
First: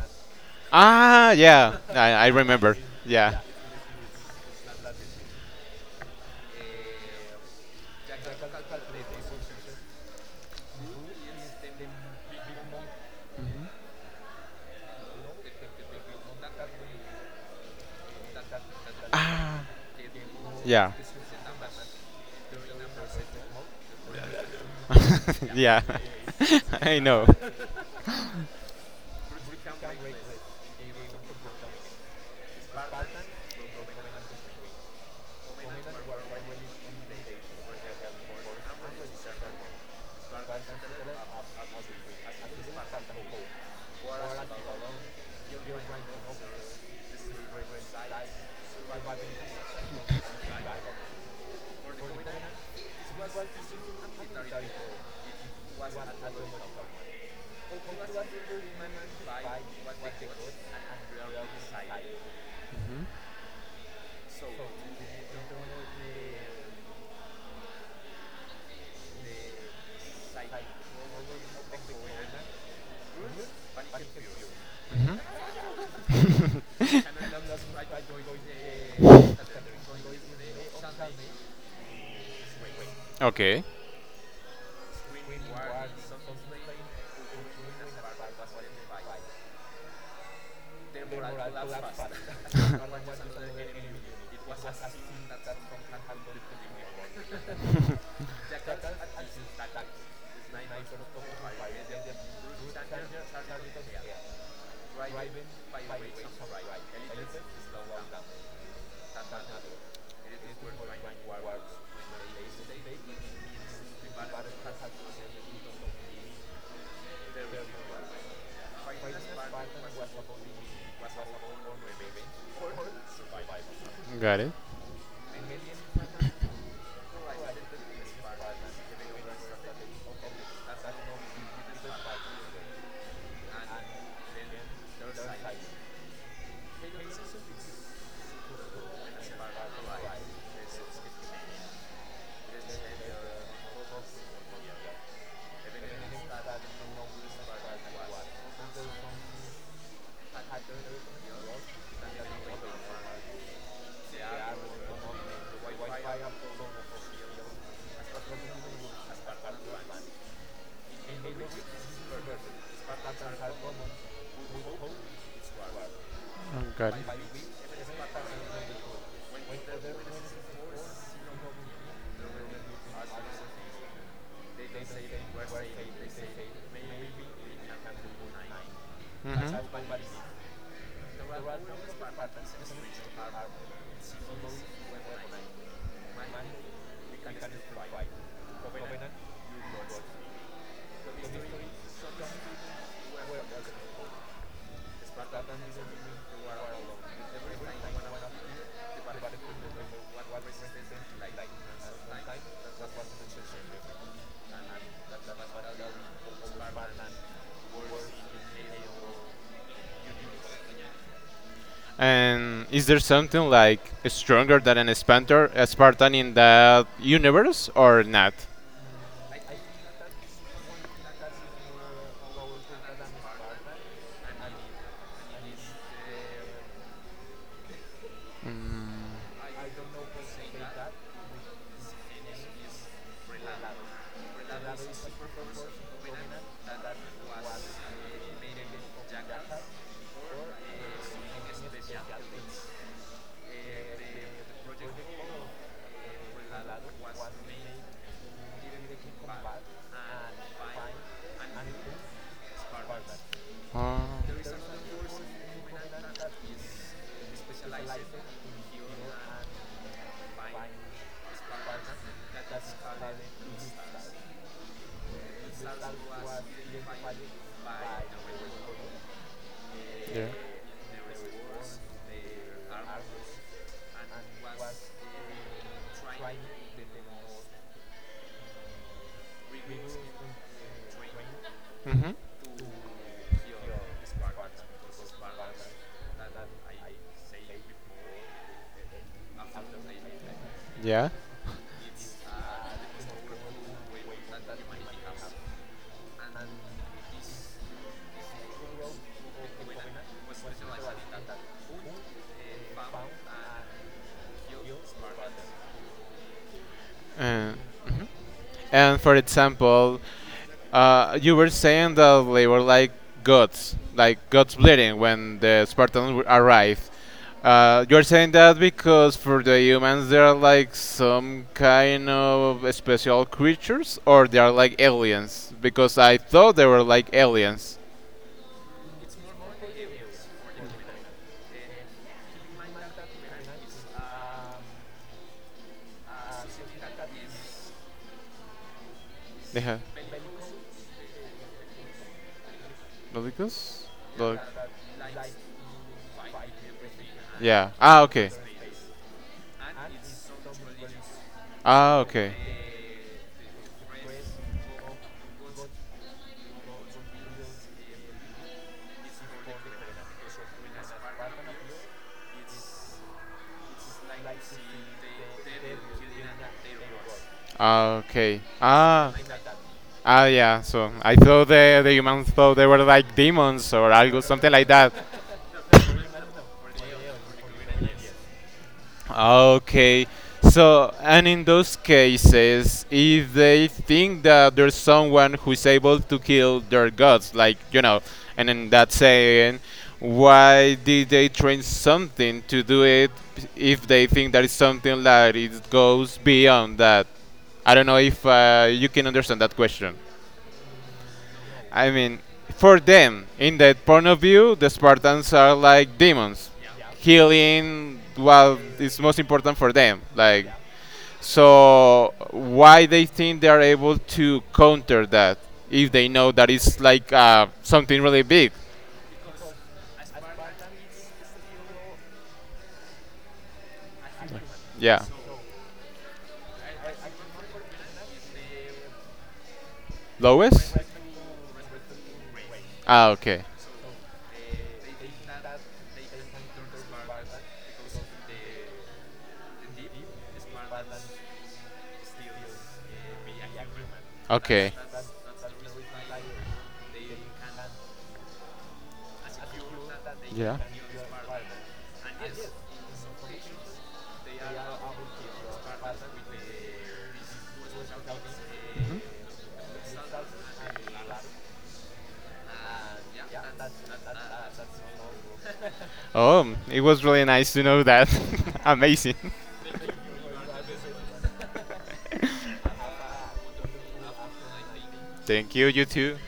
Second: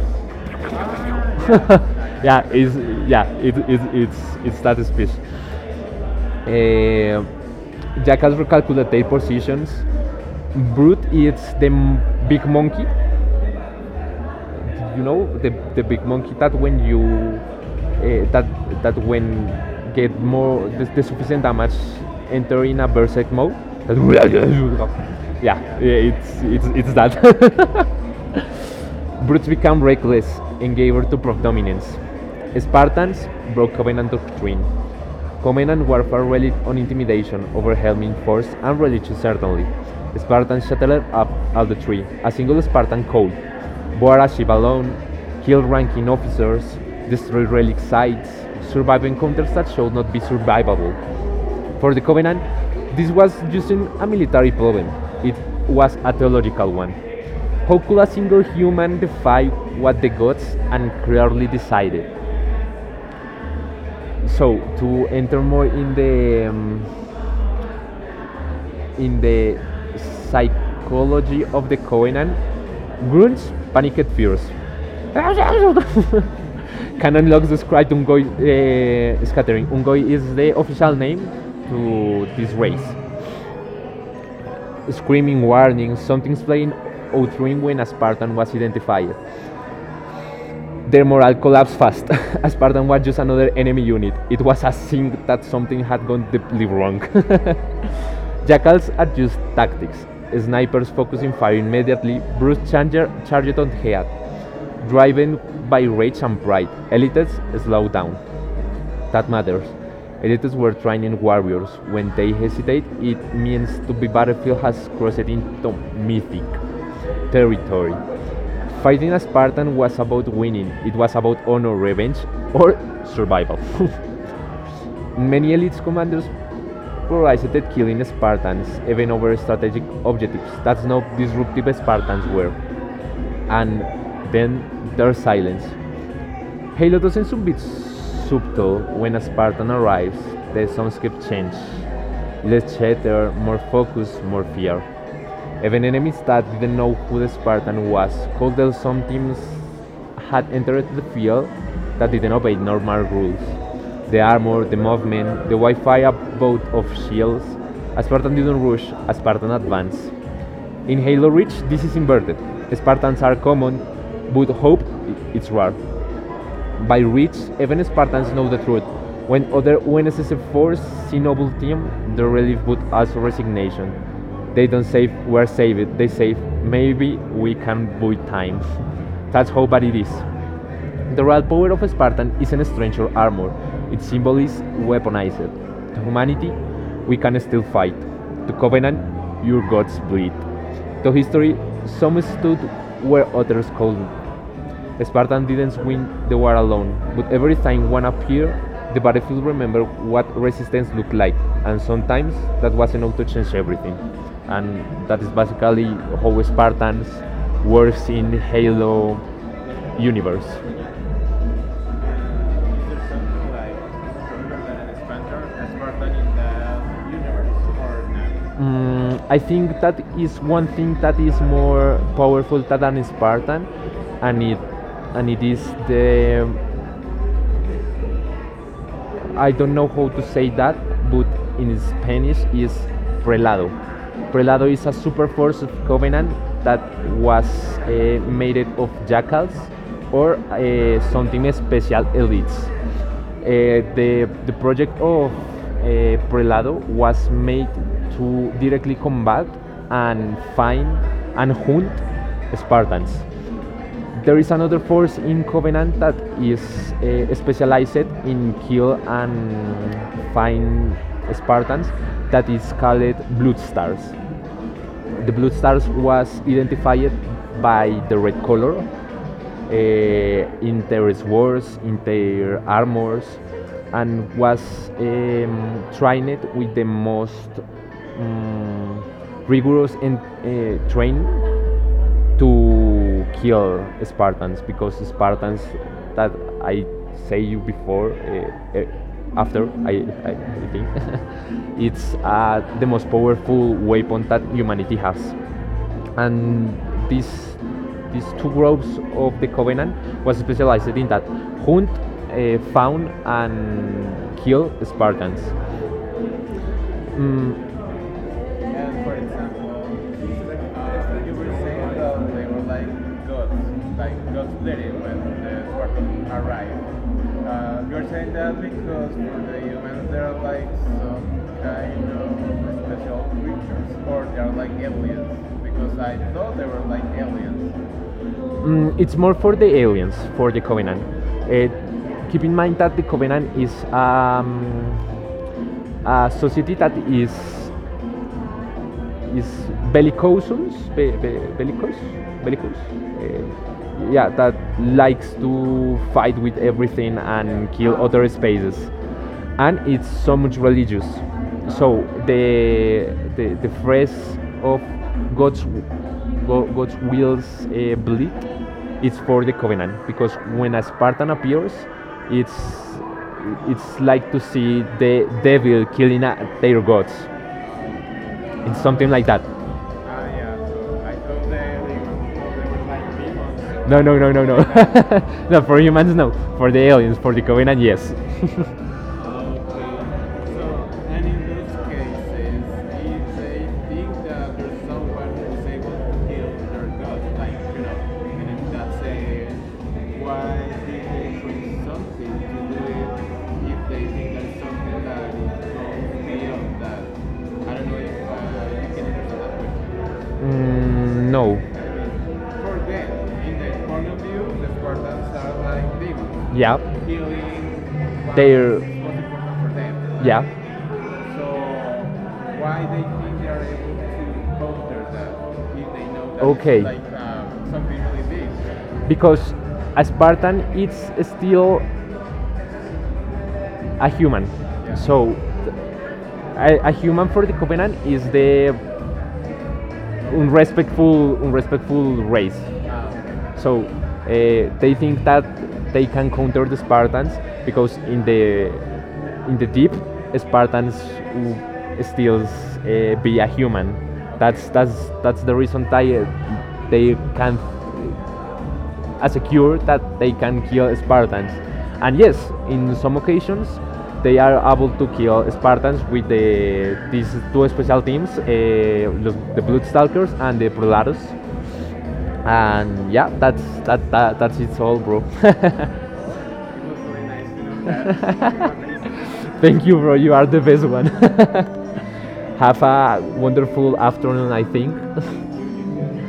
[SPEAKER 2] Ah, yeah. I
[SPEAKER 1] yeah is
[SPEAKER 2] remember.
[SPEAKER 1] yeah
[SPEAKER 2] Yeah,
[SPEAKER 1] it, is it, it's it's that species. Eh, jackals recalculate their positions. Brute is the big monkey you know the big monkey that when you uh, that that when get more
[SPEAKER 2] yeah.
[SPEAKER 1] the sufficient damage enter in a berserk mode. Yeah,
[SPEAKER 2] Yeah.
[SPEAKER 1] yeah, it's it's it's
[SPEAKER 2] I
[SPEAKER 1] that.
[SPEAKER 2] know.
[SPEAKER 1] Brutes became reckless and gave over to predominance. Spartans broke covenant doctrine. Covenant warfare relied on intimidation, overwhelming force, and religious certainty. Spartans shattered up all the tree. A single Spartan cold. Bore alone, killed ranking officers, destroyed relic sites, survived encounters that showed not be survivable. For the Covenant, this was using a military problem, it was a theological one. How could a single human defy what the gods and clearly decided? So, to enter more in the psychology of the Covenant, grunts panicked fears.
[SPEAKER 2] Mhm.
[SPEAKER 1] Canon logs described Ungoi scattering. Ungoy is the official name to this race.
[SPEAKER 2] Okay.
[SPEAKER 1] Screaming warnings, something's playing out ring when a Spartan was identified. Their morale collapsed fast. A Spartan was just another enemy unit. It was a sign that something had gone deeply wrong. Jackals adjust tactics. Snipers focusing fire immediately, Bruce Changer charged on head. Driven by rage and pride, elites slow down. That matters. Elites were training warriors. When they hesitate, it means to be battlefield has crossed into mythic territory. Fighting a Spartan was about winning, it was about honor, revenge, or survival.
[SPEAKER 2] Got it.
[SPEAKER 1] Many elite commanders prioritized killing Spartans even over strategic objectives. That's how disruptive Spartans were. And then their silence. Halo doesn't seem a bit subtle when a Spartan arrives. The soundscape changes. Less chatter, more focus, more fear. Even enemies that didn't know who the Spartan was, called them some teams had entered the field that didn't obey normal rules. The armor, the movement, the Wi-Fi about of shields. A Spartan didn't rush, a Spartan advanced. In Halo Reach, this is inverted. Spartans are common, but hope it's rare.
[SPEAKER 2] Got
[SPEAKER 1] By
[SPEAKER 2] it.
[SPEAKER 1] reach, even Spartans know the truth. When other UNSC forces see noble team, the relief but also resignation. They don't say we're saved, they say maybe we can buy time.
[SPEAKER 2] Mhm.
[SPEAKER 1] That's how bad it is. The real power of Spartan isn't strength or armor, its symbol is weaponized. To humanity, we can still fight. To covenant, your gods bleed. To history, some stood where others could not. Spartan didn't win the war alone, but every time one appeared, the battlefield remembered what resistance looked like, and sometimes that was enough to change everything. And that is basically how Spartans works in Halo universe. Is
[SPEAKER 2] And is there something
[SPEAKER 1] something like
[SPEAKER 2] like stronger
[SPEAKER 1] stronger
[SPEAKER 2] than
[SPEAKER 1] than
[SPEAKER 2] an Spartan, a
[SPEAKER 1] a Spartan
[SPEAKER 2] Spartan
[SPEAKER 1] in
[SPEAKER 2] in
[SPEAKER 1] the
[SPEAKER 2] that
[SPEAKER 1] universe?
[SPEAKER 2] universe or not?
[SPEAKER 1] I think that is one thing that is more powerful than an Spartan, and it and it is the I don't know how to say that, but in Spanish is prelado. Prelado is a super force of covenant that was made of jackals or something special elites. The project of Prelado was made to directly combat and find and hunt Spartans.
[SPEAKER 2] Uh,
[SPEAKER 1] There is another force in Covenant that is specialized in kill and find Spartans that is called Blood Stars. The Blood Stars was identified by the red color
[SPEAKER 2] yeah.
[SPEAKER 1] in their swords, in their armors, and was trained with the most um, rigorous and trained
[SPEAKER 2] Hmm.
[SPEAKER 1] to kill Spartans because Spartans that I say you before after I think
[SPEAKER 2] Yeah.
[SPEAKER 1] it's the most powerful weapon that humanity has, and these these two groups of the covenant was specialized in that hunt, found and kill Spartans.
[SPEAKER 2] Uh, and
[SPEAKER 1] And for
[SPEAKER 2] for
[SPEAKER 1] example,
[SPEAKER 2] example,
[SPEAKER 1] you
[SPEAKER 2] you were
[SPEAKER 1] were saying
[SPEAKER 2] saying that
[SPEAKER 1] that they
[SPEAKER 2] they were
[SPEAKER 1] were gods, like
[SPEAKER 2] like gods
[SPEAKER 1] gods lady
[SPEAKER 2] bleeding
[SPEAKER 1] when
[SPEAKER 2] when
[SPEAKER 1] the
[SPEAKER 2] the Spartans
[SPEAKER 1] Spartans arrived.
[SPEAKER 2] arrived.
[SPEAKER 1] Uh,
[SPEAKER 2] You're
[SPEAKER 1] because
[SPEAKER 2] saying that
[SPEAKER 1] for
[SPEAKER 2] because for
[SPEAKER 1] the
[SPEAKER 2] the humans
[SPEAKER 1] humans
[SPEAKER 2] they
[SPEAKER 1] they
[SPEAKER 2] are
[SPEAKER 1] are like
[SPEAKER 2] like
[SPEAKER 1] some
[SPEAKER 2] some
[SPEAKER 1] kind
[SPEAKER 2] kind of
[SPEAKER 1] of special
[SPEAKER 2] special
[SPEAKER 1] creatures,
[SPEAKER 2] creatures,
[SPEAKER 1] or
[SPEAKER 2] or they
[SPEAKER 1] they
[SPEAKER 2] are
[SPEAKER 1] are like
[SPEAKER 2] like
[SPEAKER 1] aliens.
[SPEAKER 2] aliens? Because
[SPEAKER 1] Because I
[SPEAKER 2] I thought
[SPEAKER 1] thought they
[SPEAKER 2] they were
[SPEAKER 1] were like
[SPEAKER 2] like
[SPEAKER 1] aliens.
[SPEAKER 2] aliens.
[SPEAKER 1] It's more for the aliens, for the Covenant. Uh, keep in mind that the Covenant is a society that is
[SPEAKER 2] Yeah,
[SPEAKER 1] bellicousins, be, bellicose, bellicose.
[SPEAKER 2] ¿lo ubicas?
[SPEAKER 1] Yeah,
[SPEAKER 2] Lo-.
[SPEAKER 1] that likes to fight with everything
[SPEAKER 2] Yeah.
[SPEAKER 1] and kill
[SPEAKER 2] Ah,
[SPEAKER 1] other
[SPEAKER 2] okay.
[SPEAKER 1] spaces, and it's so much religious.
[SPEAKER 2] Ah,
[SPEAKER 1] So
[SPEAKER 2] okay.
[SPEAKER 1] the phrase of God's God's will's bleed, it's for the covenant because when a Spartan appears, it's it's like to see the devil killing their gods.
[SPEAKER 2] Ah, okay.
[SPEAKER 1] It's something
[SPEAKER 2] Ah.
[SPEAKER 1] like that. Ah,
[SPEAKER 2] Ah,
[SPEAKER 1] yeah.
[SPEAKER 2] yeah. So
[SPEAKER 1] So
[SPEAKER 2] I
[SPEAKER 1] like,
[SPEAKER 2] thought the humans thought they were like demons
[SPEAKER 1] like
[SPEAKER 2] or
[SPEAKER 1] no, no,
[SPEAKER 2] algo,
[SPEAKER 1] no, no,
[SPEAKER 2] something
[SPEAKER 1] no.
[SPEAKER 2] like that.
[SPEAKER 1] No, for humans, no. For the aliens, for the Covenant, yes.
[SPEAKER 2] Okay. So, and in those cases, if they think that there's someone who's able to kill their gods, like, you know, and in that saying, why did they train something to do it if they think that it's something that it goes beyond that? I don't know if you can understand
[SPEAKER 1] uh,
[SPEAKER 2] that question.
[SPEAKER 1] No.
[SPEAKER 2] I mean,
[SPEAKER 1] For
[SPEAKER 2] for them, in
[SPEAKER 1] them,
[SPEAKER 2] that point of view, the Spartans are
[SPEAKER 1] that's
[SPEAKER 2] like
[SPEAKER 1] like
[SPEAKER 2] demons,
[SPEAKER 1] demons. Yeah. Healing
[SPEAKER 2] healing what
[SPEAKER 1] They're-
[SPEAKER 2] is most important
[SPEAKER 1] for
[SPEAKER 2] for them.
[SPEAKER 1] them. Yeah.
[SPEAKER 2] Like,
[SPEAKER 1] So
[SPEAKER 2] so why
[SPEAKER 1] why
[SPEAKER 2] they
[SPEAKER 1] they
[SPEAKER 2] think
[SPEAKER 1] think
[SPEAKER 2] they
[SPEAKER 1] they
[SPEAKER 2] are
[SPEAKER 1] are
[SPEAKER 2] able to
[SPEAKER 1] able to
[SPEAKER 2] counter
[SPEAKER 1] counter
[SPEAKER 2] that
[SPEAKER 1] that? You
[SPEAKER 2] if they know
[SPEAKER 1] know that.
[SPEAKER 2] that it's
[SPEAKER 1] Okay.
[SPEAKER 2] like
[SPEAKER 1] Like, some
[SPEAKER 2] something really big?
[SPEAKER 1] because Spartan it's still a human. Yeah.
[SPEAKER 2] Yeah,
[SPEAKER 1] So a human for the Covenant is the
[SPEAKER 2] lowest.
[SPEAKER 1] unrespectful race.
[SPEAKER 2] Ah, okay,
[SPEAKER 1] So they think that they can counter the Spartans because in the deep, Spartans w- still be a human. That's
[SPEAKER 2] okay.
[SPEAKER 1] that's that's the reason they can, as a cure, that they
[SPEAKER 2] Yeah.
[SPEAKER 1] can kill Spartans. And yes, in some occasions, they are able to kill Spartans with these two special teams, the Bloodstalkers and the Prolatus. And yeah, that's that, that that's it's all, bro. It
[SPEAKER 2] Oh, it
[SPEAKER 1] was
[SPEAKER 2] was
[SPEAKER 1] really
[SPEAKER 2] really
[SPEAKER 1] nice
[SPEAKER 2] nice
[SPEAKER 1] to
[SPEAKER 2] to know
[SPEAKER 1] know
[SPEAKER 2] that. Amazing.
[SPEAKER 1] that. Thank you, bro. You are the best one. Have a wonderful afternoon, I think.
[SPEAKER 2] Thank you, you too.